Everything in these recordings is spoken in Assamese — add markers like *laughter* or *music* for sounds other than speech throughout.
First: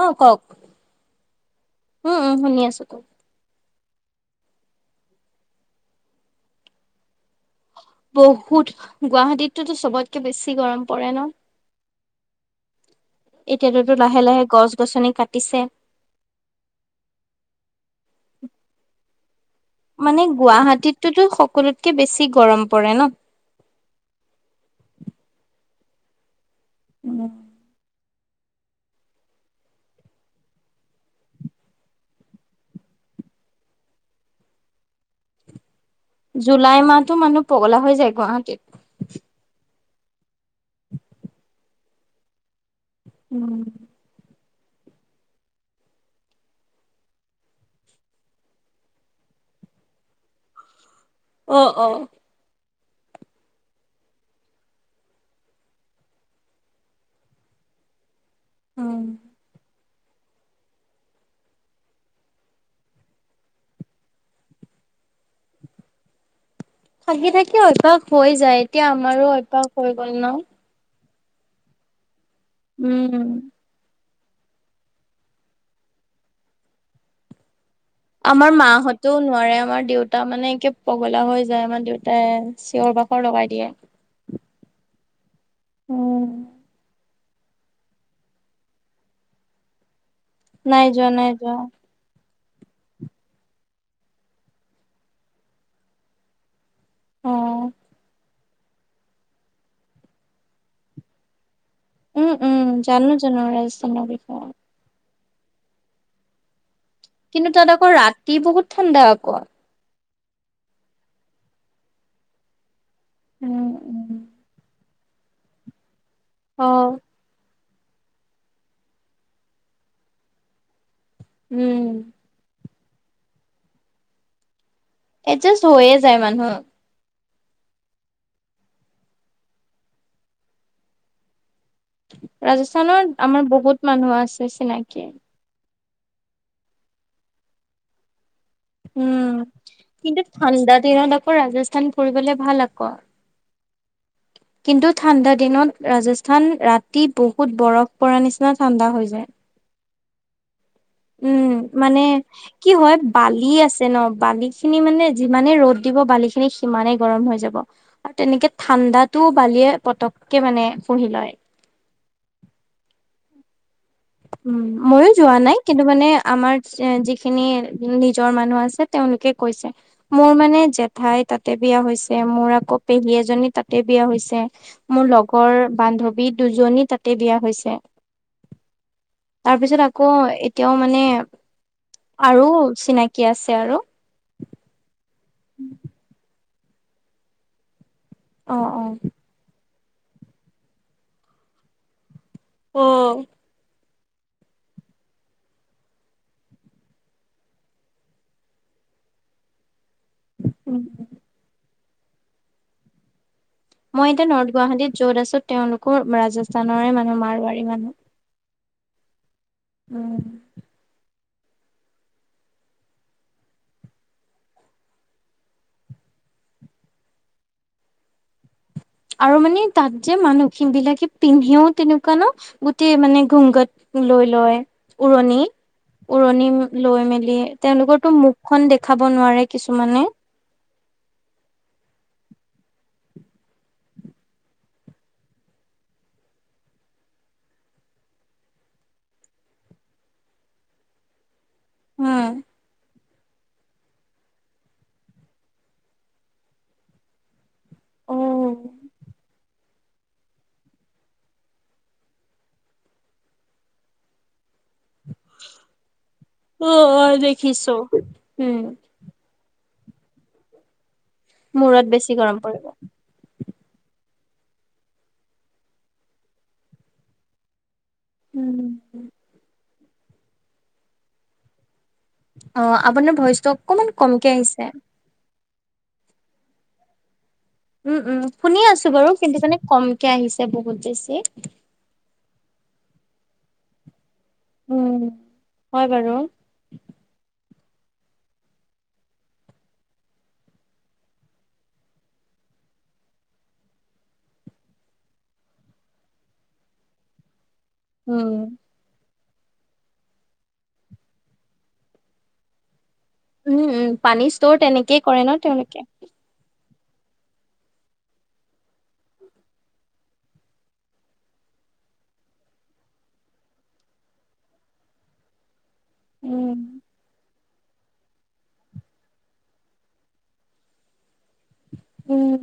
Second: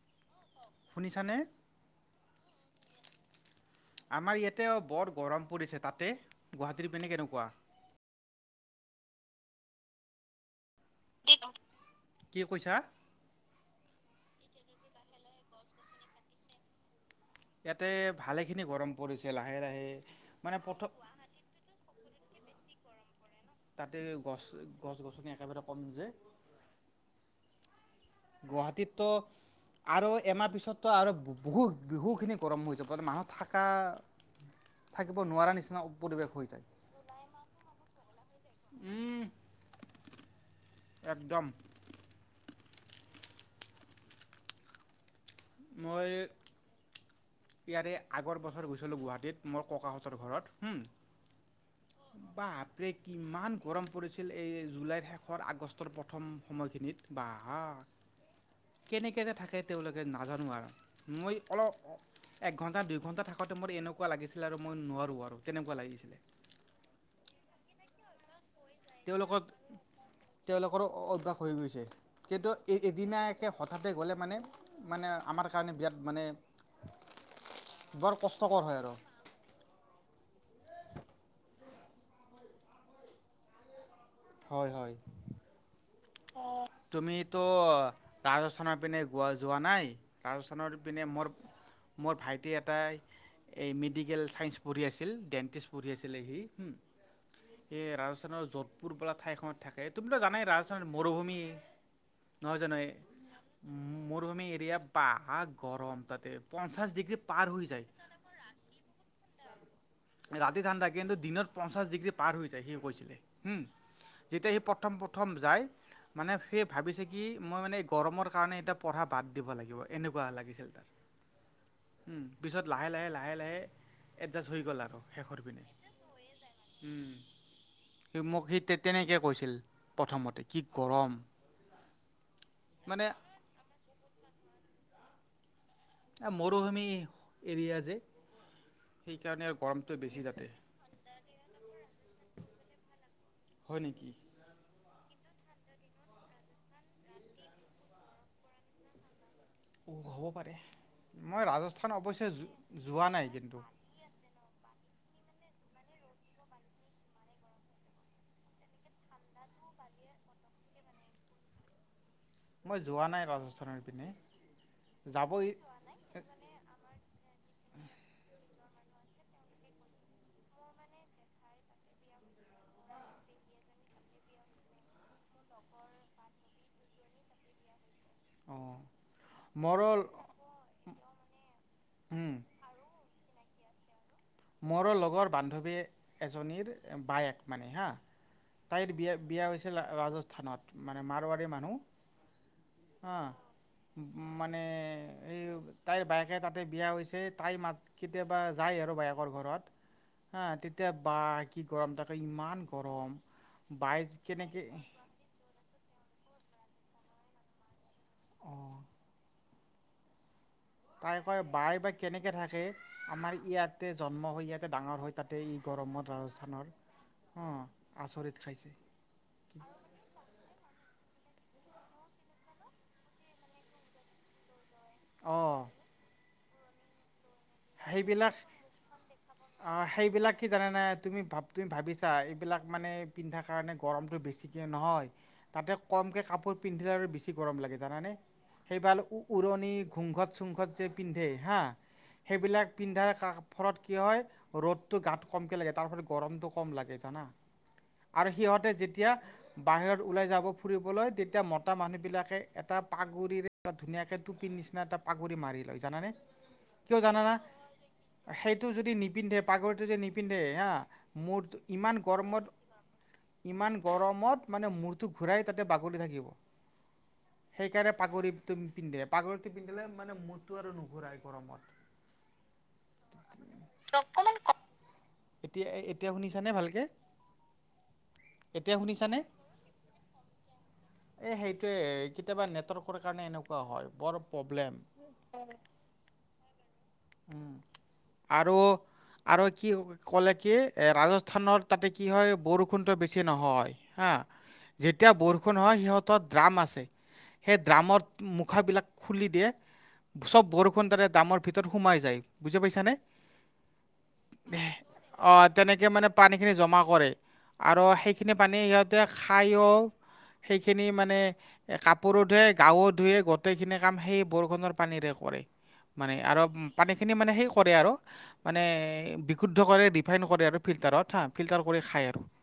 অ কওক শুনিছানে উম উম শুনি আছো ক আমাৰ ইয়াতে বৰ গৰম পৰিছে তাতে গুৱাহাটীৰ পিনে কেনেকোৱা বহুত গুৱাহাটীততো চবতকে বেছি গৰম কৰে ন কি কৈছা? এতিয়াটোটো লাহে লাহে গছ গ গছনি কাটিছে ইয়াতে ভালে খিনি গৰম পৰিছিলা মানে গুৱাহাটীততোতো সকলোতকে বেছি গৰম পৰে ন তাতে গছ গছ গছনি একেবাৰে কম যে উ গুৱাহাটীততো আৰু এমাহ পিছততো আৰু বহুত বিহুখিনি গৰম হৈ যাব মে মানুহ থাকা থাকিব নোৱাৰাৰে নিচিনা পৰিৱেশ হৈ যায়। জুলাই মাহতো মানুহ পগলা হৈ যায় গুৱাহাটীত উম একদম উম মই ইয়াৰে আগৰ বছৰ গৈছিলো গুৱাহাটীত মোৰ ককাহঁতৰ ঘৰত হুম অ অ প্ৰে কিমান গৰম পৰিছিল এই জুলাইৰ শেষৰ আগষ্টৰ প্ৰথম সময়খিনিত বা হ কেনেক যে থাকে তেওঁলোকে নাজানো আৰু মই অলপ এক ঘণ্টা দুই ঘণ্টা থাকোতে মোৰ এনেকোৱা লাগিছিলে আৰু মই নোৱাৰোঁ আৰু তেনেকোৱা লাগিছিলে থাকি থাকি অভ্যাস হৈ যায় এতিয়া আমাৰো তেওঁলোকৰ অভ্যাস হৈ গ'ল ন। তেওঁলোকৰো হৈ গৈছে কিন্তু উম এদিনাকে হঠাতে গ'লে মানে আমাৰ কাৰণে বিয়াত মানে বৰ আমাৰ কষ্টকৰ হয় আৰু মাহতেও নোৱাৰে আমাৰ দেউতা মানে পগলা হৈ যায় মানে দেউতাই চিঞৰ বাখৰ লগাই দিয়ে হয় হয় উম তুমি তো ৰাজস্থানৰ পিনে গোৱা যোৱা নাই ৰাজস্থানৰ নাই পিনে যোৱা নাই মোৰ যোৱা মোৰ ভাইটি এ এটা এই মেডিকেল চাইঞ্চ পঢ়ি আছিল ডেন্টিষ্ট পঢ়ি আছিলে সি অ এ ৰাজস্থানৰ যত পুৰবলা ঠাইখনত থাকে তুমিতো জানাই ৰাজস্থান মৰুভূমি উম, উম, নহয় জানো জানো ৰাজস্থানৰ মৰুভূমি বিষয়ে। এৰিয়া বা হ গৰম তাতে পঞ্চাশ কিন্তু তাত আকৌ ৰাতি বহুত ঠাণ্ডা আক ৰাতি ঠাণ্ডা কিন্তু দিনত পঞ্চাশ ডিগ্ৰী পাৰ হৈ যায় সিও কৈছো উম যেতিয়া সি প্ৰথম প্ৰথম যায় মানে সেই অ', ভাবিছে কি মই মানে গৰমৰ কাৰণে এতিয়া পঢ়া বাদ দিব লাগিব এনেকুৱা লাগিছিল তাৰ উম লাহে লাহে লাহে লাহে এডজাষ্ট হৈ গ'ল আৰু শেষৰ পিনে। এডজাষ্ট হৈয়ে যায় মানুহক উম, মোক সি তেনেকে কৈছিল প্ৰথমতে কি গৰম মানে ৰাজস্থানত আমাৰ বহুত মানুহ আছে চিনাকি মৰুভূমি এৰিয়া যে উম সেইকাৰণে আৰু গৰমটো বেছি কিন্তু তাতে ঠাণ্ডা দিনত আকৌ ৰাজস্থান ফুৰিবলে ভাল আকৌ হয় নেকি কিন্তু ঠাণ্ডা দিনত ৰাজস্থান ৰাতি বহুত বৰফ পৰা নিচিনা ঠাণ্ডা হৈ যায় হ'ব পাৰে মই উম ৰাজস্থান মানে অৱশ্যে কি হয় যোৱা নাই বালি কিন্তু। আছে ন বালি খিনি মানে যিমানে ৰ'দ দিব বালি খিনি সিমানে গৰম হৈ যাব আৰু তেনেকে ঠাণ্ডাতটোও বালিয়ে পটককে মানে পুহি লয় মই যোৱা নাই ৰাজস্থানৰ পিনে উম ময়ো যাব যোৱা অ' নাই কিন্তু মানে আমাৰ যিখিনি নিজৰ মানুহ আছে। তেওঁলোকে কৈছে মোৰ মানে জেঠাই তাতে বিয়া হৈছে মোৰ আকৌ পেহী এজনী তাতে বি বিয়া হৈছে মোৰ লগৰ বান্ধৱী দুজনী তাতে বিয়া হৈছে মোৰ তাৰপিছত আকৌ এতিয়াও মানে উম, আৰু চিনাকি আছে। তে আৰু মোৰৰ লগৰ বান্ধৱী এজনীৰ বায়েক মানে হা অ অ তাইৰ বিয়া হৈছিল ৰাজস্থানত মানে মাৰৱাৰী মানুহ অ উম। মানে এই তাইৰ বায়েকে তাতে বিয়া হৈছে তাই মা কেতিয়াবা যায় আৰু বায়েক ঘৰত হ তেতিয়া উম বাহ কি গৰম তাকে ইমান গৰম। বাই মই এতিয়া নৰ্থ কেনেকে গুৱাহাটীত য'ত আছো তেওঁলোকৰ ৰাজস্থানৰে মানুহ মাৰোৱাৰী মানুহ অঁ উম। তাই কয় বাই বাাই কেনেকৈ থাকে আমাৰ ইয়াতে জন্ম হৈ ইয়াতে ডাঙৰ হৈ তাতে ই গৰমত ৰাজস্থানৰ অ আচৰিত খাইছে আৰু মানে তাত যে মানুহ বিলাকে পিন্ধিও তেনেকুৱা ন গোটেই মানে ঘুংগত লৈ লয়। উৰণি অঁ উৰণি লৈ মেলি তেওঁলোকৰটো সেইবিলাক মুখখনন দেখাব নোৱাৰে অ কিছুমানে সেইবিলাক কি জানে নে তুমি ভ তুমি ভাবিছা এইবিলাক মানে পিন্ধা কাৰণে গৰমতটো বেছিকে নহয়, তাতে কমকে কাপোৰ পিন্ধিলে আৰু বেছি গৰম লাগ জানানে সেইবাল উৰণি ঘুংঘত চুংঘত যে পিন্ধে হা, উম। সেইবিলাক পিন্ধাৰ ফৰত কি হয় ৰ'দতটো গাত কমকে লাগে তাৰ ফত গৰমতটো কম লাগে জানা আৰু অ', সিহঁতে যেতিয়া বাহিৰত ওলাই যাব ফুৰিবলৈ তেতিয়া মতা মানুহ বিলাকে এটা পাগুৰিৰে এটা ধুনীয়াকে টোপি নিচ না তাত পাকুৰি মাৰি লয় জানানে? কিয় অ', জানানা দেখিছো উম সেইটো যদি নিপিন্ধে পাগৰিটো যদি নিপিন্ধে হা মোৰ মূৰত ইমান বেছি গৰম গৰমত পৰিব ইমান গৰমত মানে মূৰটো ঘূৰাই তাতে বাগৰি থাকিম সেইকাৰণে পাগৰিটো পিন্ধে পাগৰিটো পিন্ধিলে মানে মটো আৰু নুঘূৰাই গৰমত অ আপোনাৰ ভইচটো অকমান কমকে আহিছে এতিয়া এতিয়া শুনিছানে ভালকে উম উম শুনি এতিয়া আছো বাৰু শুনিছানে? কিন্তু মনে কমকে আহিছে বহুত বেছি সকলো কাৰণে এনেকুৱা হয়, বৰ প্ৰব্লেম। উম হয় বাৰু। আৰু আৰু কি ক'লে কি এ ৰাজস্থানৰ তাতে কি হয় বৰষুণত বেছি নহয় হা যেতিয়া বৰষুণ হয় সিহঁত দ্ৰাম আছে সেই ড্ৰামৰ উম। মুখাবিলাক খুলি দিয়ে চব বৰষুণ দাৰে ড্ৰামৰ ভিতৰত সোমাই যায় বুজি পাইছানে? উম, উম, পানী ষ্টৰ এ তেনেকেই কৰে ন অ তেওঁলোকে। তেনেকে মানে পানী খিনি জমা। কৰে আৰু সেইখিনি পানী সিহঁতে খায়ো। সেইখিনি মানে এ কাপোৰো ধুৱে গাও ধুুৱে গোটেইখিনি কাম সেই বৰখনৰ পানীৰে কৰ কৰে মানে আৰু উম, পানীখিনি মানে সেই কৰে আৰু মানে বিশুদ্ধ কৰে ৰিফাইন কৰে আৰু ফিল্টাৰত হা ফিল্টাৰ কৰি খায় আৰু উম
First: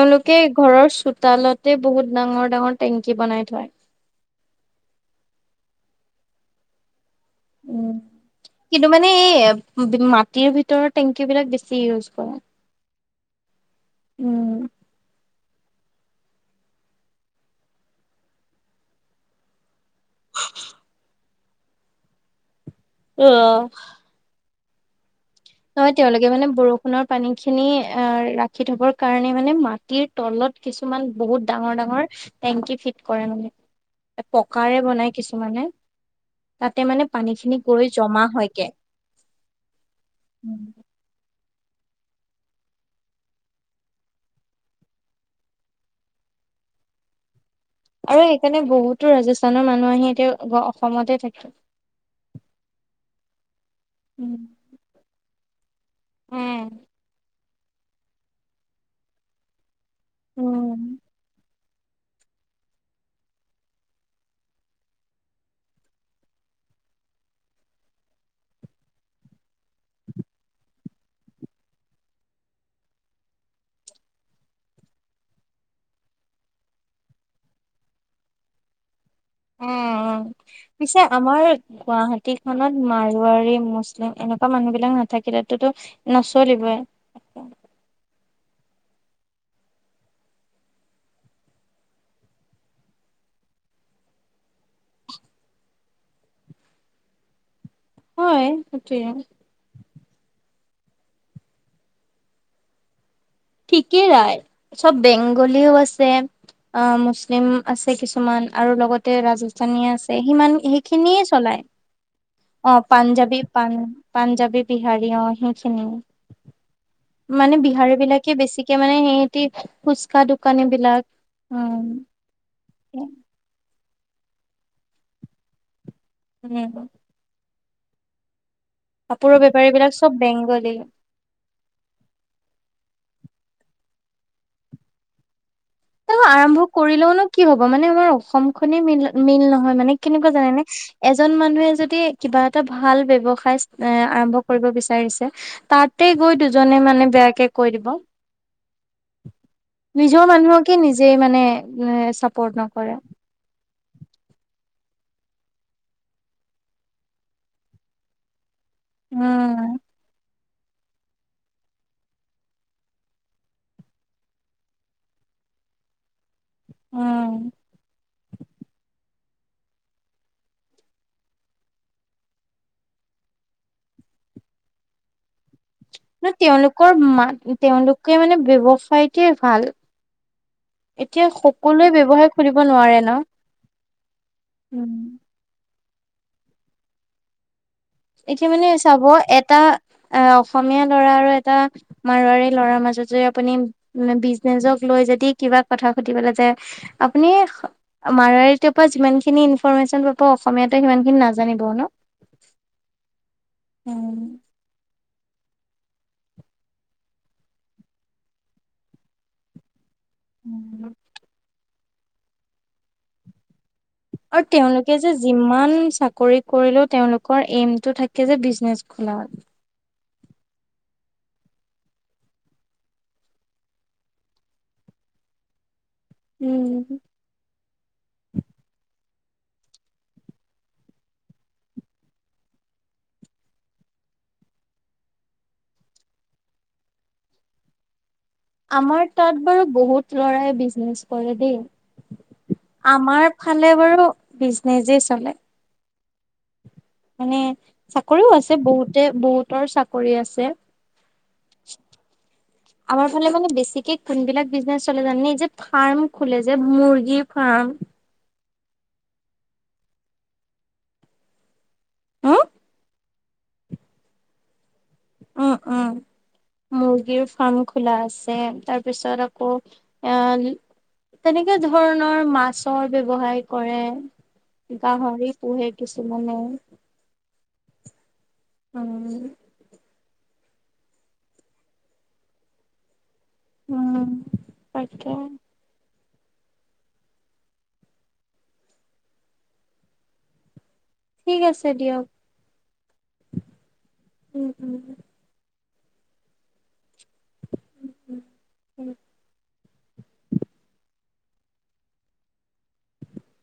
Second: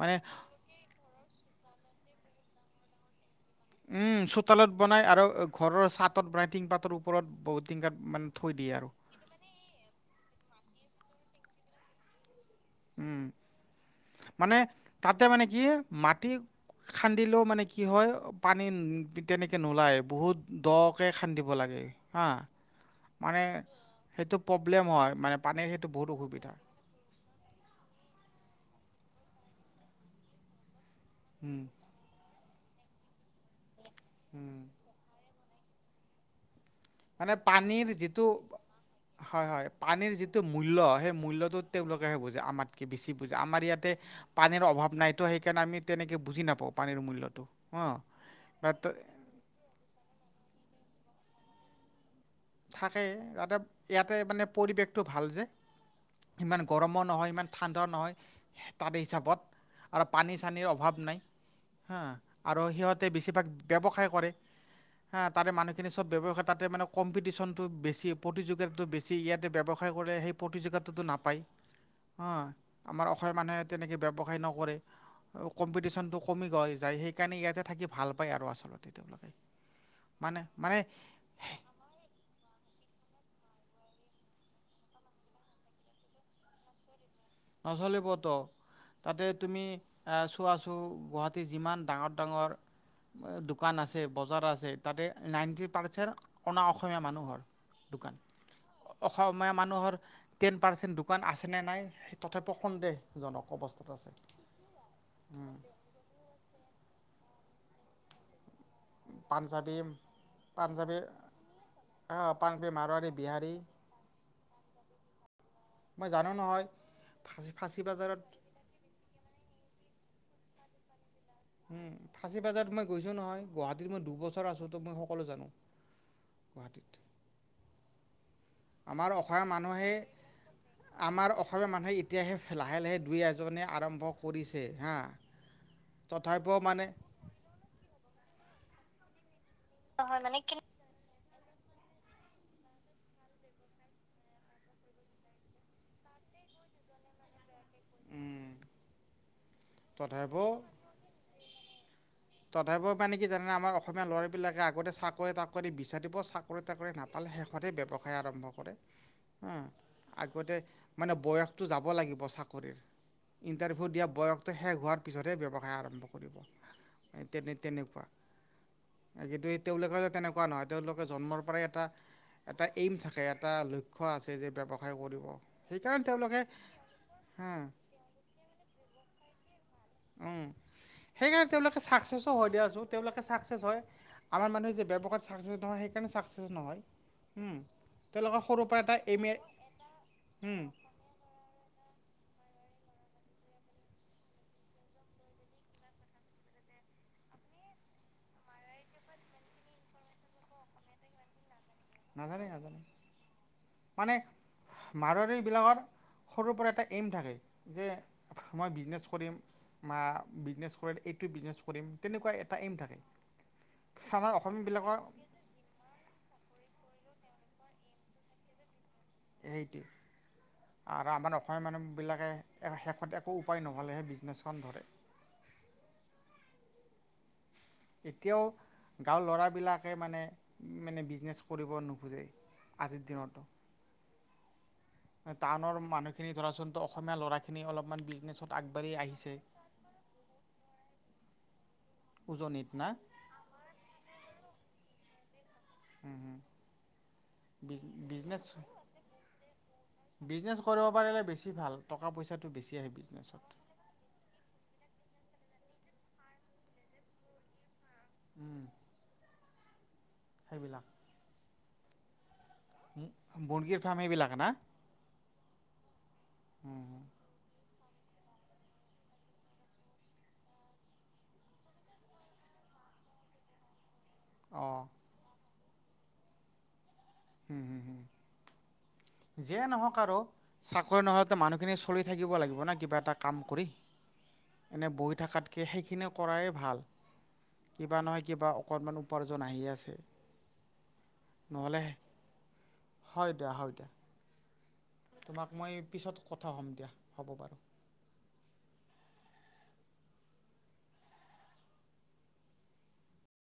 মানে ঘৰৰ চোতালতে বহুত ডাঙৰ ডাঙৰ টেংকি বনাই থয়। উম চোতালত বনাই আৰু ঘৰৰ চাতত বনাই টিং পাতৰ পৰত উম কিন্তু মানে এই মাটিৰ ভিতৰ টেংকী বিলাক বেছি। পিৰুছ বড়া উম মানে তাতে মানে কি মাটি খান্দিলেও মানে কি হয় পানী তেনেকে নোলায় বহুত দকে খান্দিব লাগে। হা মানে অ'। সেইটো প্ৰব্লেম হয় মানে পানীৰ সেইটো নহয় বহুত তেওঁলোকে মানে অসুবিধা বৰষুণৰ পানী খিনি আ ৰাখি থবৰ কাৰণে মানে মাটিৰ তলত কিছুমান কিছুমান বহুত উম, ডাঙৰ ডাঙৰ টেংকি ফিট কৰে মানে উম। পকাৰ বনাই কিছু মানে পানী মানে খিনি গৈ পানীৰ জমা যিটো হয়গে। হয় হয় পানীৰ যিটো উম। মূল মূল্যটোত তেওঁলোকেহে বুজে আমাতকৈ বেছি বুজে আমাৰ ইয়াতে পানীৰ অভাৱ নাইতো সেইকাৰণে আমি তেনেকে বুজি নাপাওঁ পানীৰ মূল্যটো অঁ আৰু সেইকাৰণে বা বহুতো ৰাজস্থানৰ মানুহ আহি এতিয়া অসমতে থাকে থাকে যাতে ইয়াতে উম। মানে পৰিৱেশটো ভাল যে ইমান উম, গৰমো নহয় ইমান ঠাণ্ডা নহয় তাৰে হিচাপত আৰু পানী চানীৰ অভাৱ নাই হা আৰু সিহঁতে বেছিভাগ ব্যৱসায় কৰে হা তাৰে মানুহখিনি চব্ ব্যবসায় তাতে মেম্পিউ কম্পিটিচন টো বেছি প্ৰতিযোগিতাটো বেছি ইয়াতে ব্যৱসায় কৰে সেই প্ৰতিযোগিতাটো নাপায় হ আমাৰ অসমীয়া মানুহে তেনেকে ব্যৱসায় নকৰে কম্পিটিশনটো কমি গৈ যায় সেইকাৰণে ইয়াতে থাকি ভাল পায় আৰু আচলতে তেওঁলোকে উ মানে মানে পিছে আমাৰ গুৱাহাটী গ খত মাৰোৱাৰোৱাৰী মুছলিম এনেকুৱা মানুহ বিলাক নাথাকিল তাতোতো নচলিবই নচলিব ত তাতে তুমি চোৱা আছো গুৱাহাটীৰ যিমান ডাঙৰ ডাঙৰ দোকান আছে বজাৰ আছে তাতে নাইনটি পাৰ্চেণ্ট অনা অসমীয়া মানুহৰ দোকান হয়, সেইটোৱে। অসমীয়া মানুহৰ টেন পাৰ্চেন্ট দোকান আছে নে নাই তথাপি সন্দেহ ঠিকেই ৰাই চব বেংগলীও আছে অ মুছলিম আছে কিছুমান আৰু লগতে পাঞ্জাবী ৰাজস্থানী আছে সিমান পাঞ্জাবী সেইখিনিয়ে চলায় আহ, পাঞ্জাবী অ মাৰোৱাৰী পাঞ্জাবী বিহাৰী প পাঞ্জাবী বিহাৰী অ সেইখিনিয় মই জানো নহয় ফাঁচী মানে ফাঁচী বিহাৰী বজাৰত বিলাকে বেছিকে মানে সিহতি ফুচকা দোকানী বিলাক উ উম ফাচী বাজাৰত মই গৈছো নহয় গুৱাহাটীত মই দুবছৰ আছো তো মই সকলো জানো গুৱাহাটীত উম আমাৰ কাপোৰৰ অসমীয়া বেপাৰী মানুহে বিলাক চব বেংগলী আমাৰ অসমীয়া মানুহে এতিয়াহে লাহে লাহে দুই এজনে আৰম্ভ কৰিছে হা ত তথাপিও আৰম্ভ মানে কৰিলেওনো কি হব মানে আমাৰ অসম খনেই মিল মিল নহয়। হয় মানে কেনেকুৱা জানে নে এজন মানুহে যদি কিবা এটা ভাল ব্যৱসায় আৰম্ভ কৰিব বিচাৰিছে তাতে দুজনে মানে বেয়াকে কৈ দিব উম, নিজৰ তথাপিও মানুহক যে মানে উ তথাপিও মানে কি জানেনে আমাৰ অ অসমীয়া ল'ৰাবিলাকে আগতে চাকৰি তাকৰি বিচাৰিব চাকৰি তাকৰি নাপালে শেষতহে ব্যৱসায় আৰম্ভ কৰে হ উম আগতে মানে বয়সটো যাব লাগিব চাকৰিৰ ইন্টাৰভিউ দিয়া বয়স শেষ হোৱাৰ পাছত হে ব্যবসায়ী আৰম্ভ কৰিব। উম তেনে তেনে কোৱা কিন্তু তেওঁলোকে যে তেনেকুৱা নহয় তেওঁলোকে জন্মৰ পৰাই এটা এটা এইম থাকে এটা লক্ষ্য আছে যে ব্যৱসায় কৰিব সেইকাৰণে ন তেওঁলোকে তেওঁলোকৰ মা হা তেওঁলোকে মানে ব্যৱসায়টে ভাল উম এতিয়া সেইকাৰণে তেওঁলোকে সকলোৱে ব্যৱসায় চাকচেছো হয় খুলিব দিয়া আছো নোৱাৰে ন। তেওঁলোকে চাকচেচ হয় আমাৰ মানুহে যে ব্যৱসায়ত চাকচেছ নহয় সেইকাৰণে চাকচেছ নহয় তেওঁলোকৰ এতিয়া সৰুৰ মানে পৰা এটা চাব এইমে এটা অ উম অসমীয়া ল'ৰা আৰু এটা মাৰোৱাৰী ল'ৰাৰ মাজত যদি আপুনি বিজনেচক লৈ যদি কিবা কথা সুধিব লৈ যায় আপুনি মাৰুৱাৰি টোপা যিমান খিনি ইনফৰৰ্মেশচন পাব অসমীয়াতে সিমান খিনি নাজানিব ন নাজানে নাজানে উম মাৰোৱাৰি বিলাকৰ সৰুৰ পৰা এটা এইম থাকে যে মই বিজনেছ কৰিম মা বিজনেছ কৰে এইটো বিজনেছ কৰিম তেনেকুৱা এটা এইম থাকে আমাৰ আৰু তেওঁলোকে অসমীয়াবিলাকৰ যে যিমান চাকৰি কৰিলেও তেওঁলোকৰ এইম টো থাকে যে বিজনেচ খিলাত সেইটোৱে আৰু আমাৰ অসমীয়া মানুহবিলাকে শেষত একো উপায় নহ'লেহে বিজনেছখন ধৰে *inaudible* উম এতিয়াও গাঁৱৰ ল'ৰাবিলাকে মানে মানে বিজনেছ কৰিব নোখোজে আজিৰ দিনত টাউনৰ মানুহখিনি ধৰাচোন ত অসমীয়া ল'ৰা খিনি অলপমান বিজনেছ আমাৰ তাত বাৰু বহুত লৰাই বিজনেছ কৰে দেই উজনিত না আমাৰ ফালে বাৰু বিজনেজেই চলে উম উম মানে চাকৰিও আছে বহুতে বহুতৰ চাকৰি আছে বিজনেছ কৰিব পাৰিলে বেছি ভাল টকা পইচাটো বেছি আহে আমাৰ ফালে বিজনেছত মানে বেছিকে কোনবিলাক বিজনেছত এইফালেজানি এই যে ফাৰ্ম খোলে যে মুৰ্গী ফাৰ্ম সেইবিলাক হা মুগী ফাৰ্ম এইবিলাক না উম উম মুৰ্গীৰ ফাৰ্ম খোলা আছে তাৰপিছত আকৌ এয়া তেনেকে ধৰণৰ মাছৰ ব্যৱসায় কৰে গাহৰি পোহে কিছুমানে হম হম হম উম যিয়ে নহওঁক আৰু চাকৰি নহওঁতে মানুহখিনি চল থাকিব লাগিব না কিবা এটা কাম কৰি উম এনেই তাকে বহি থকাতকে সেইখিনিয়েও কৰাই ভাল কিবা নহয় কিবা অকণমান উপাৰ্জন আহি আছে ঠিক আছে নহ'লেহে দিয়ক হয় দিয়া হয় দিয়া উম উম তোমাক মই পিছত কথা কম দিয়া হ'ব বাৰু উম উম।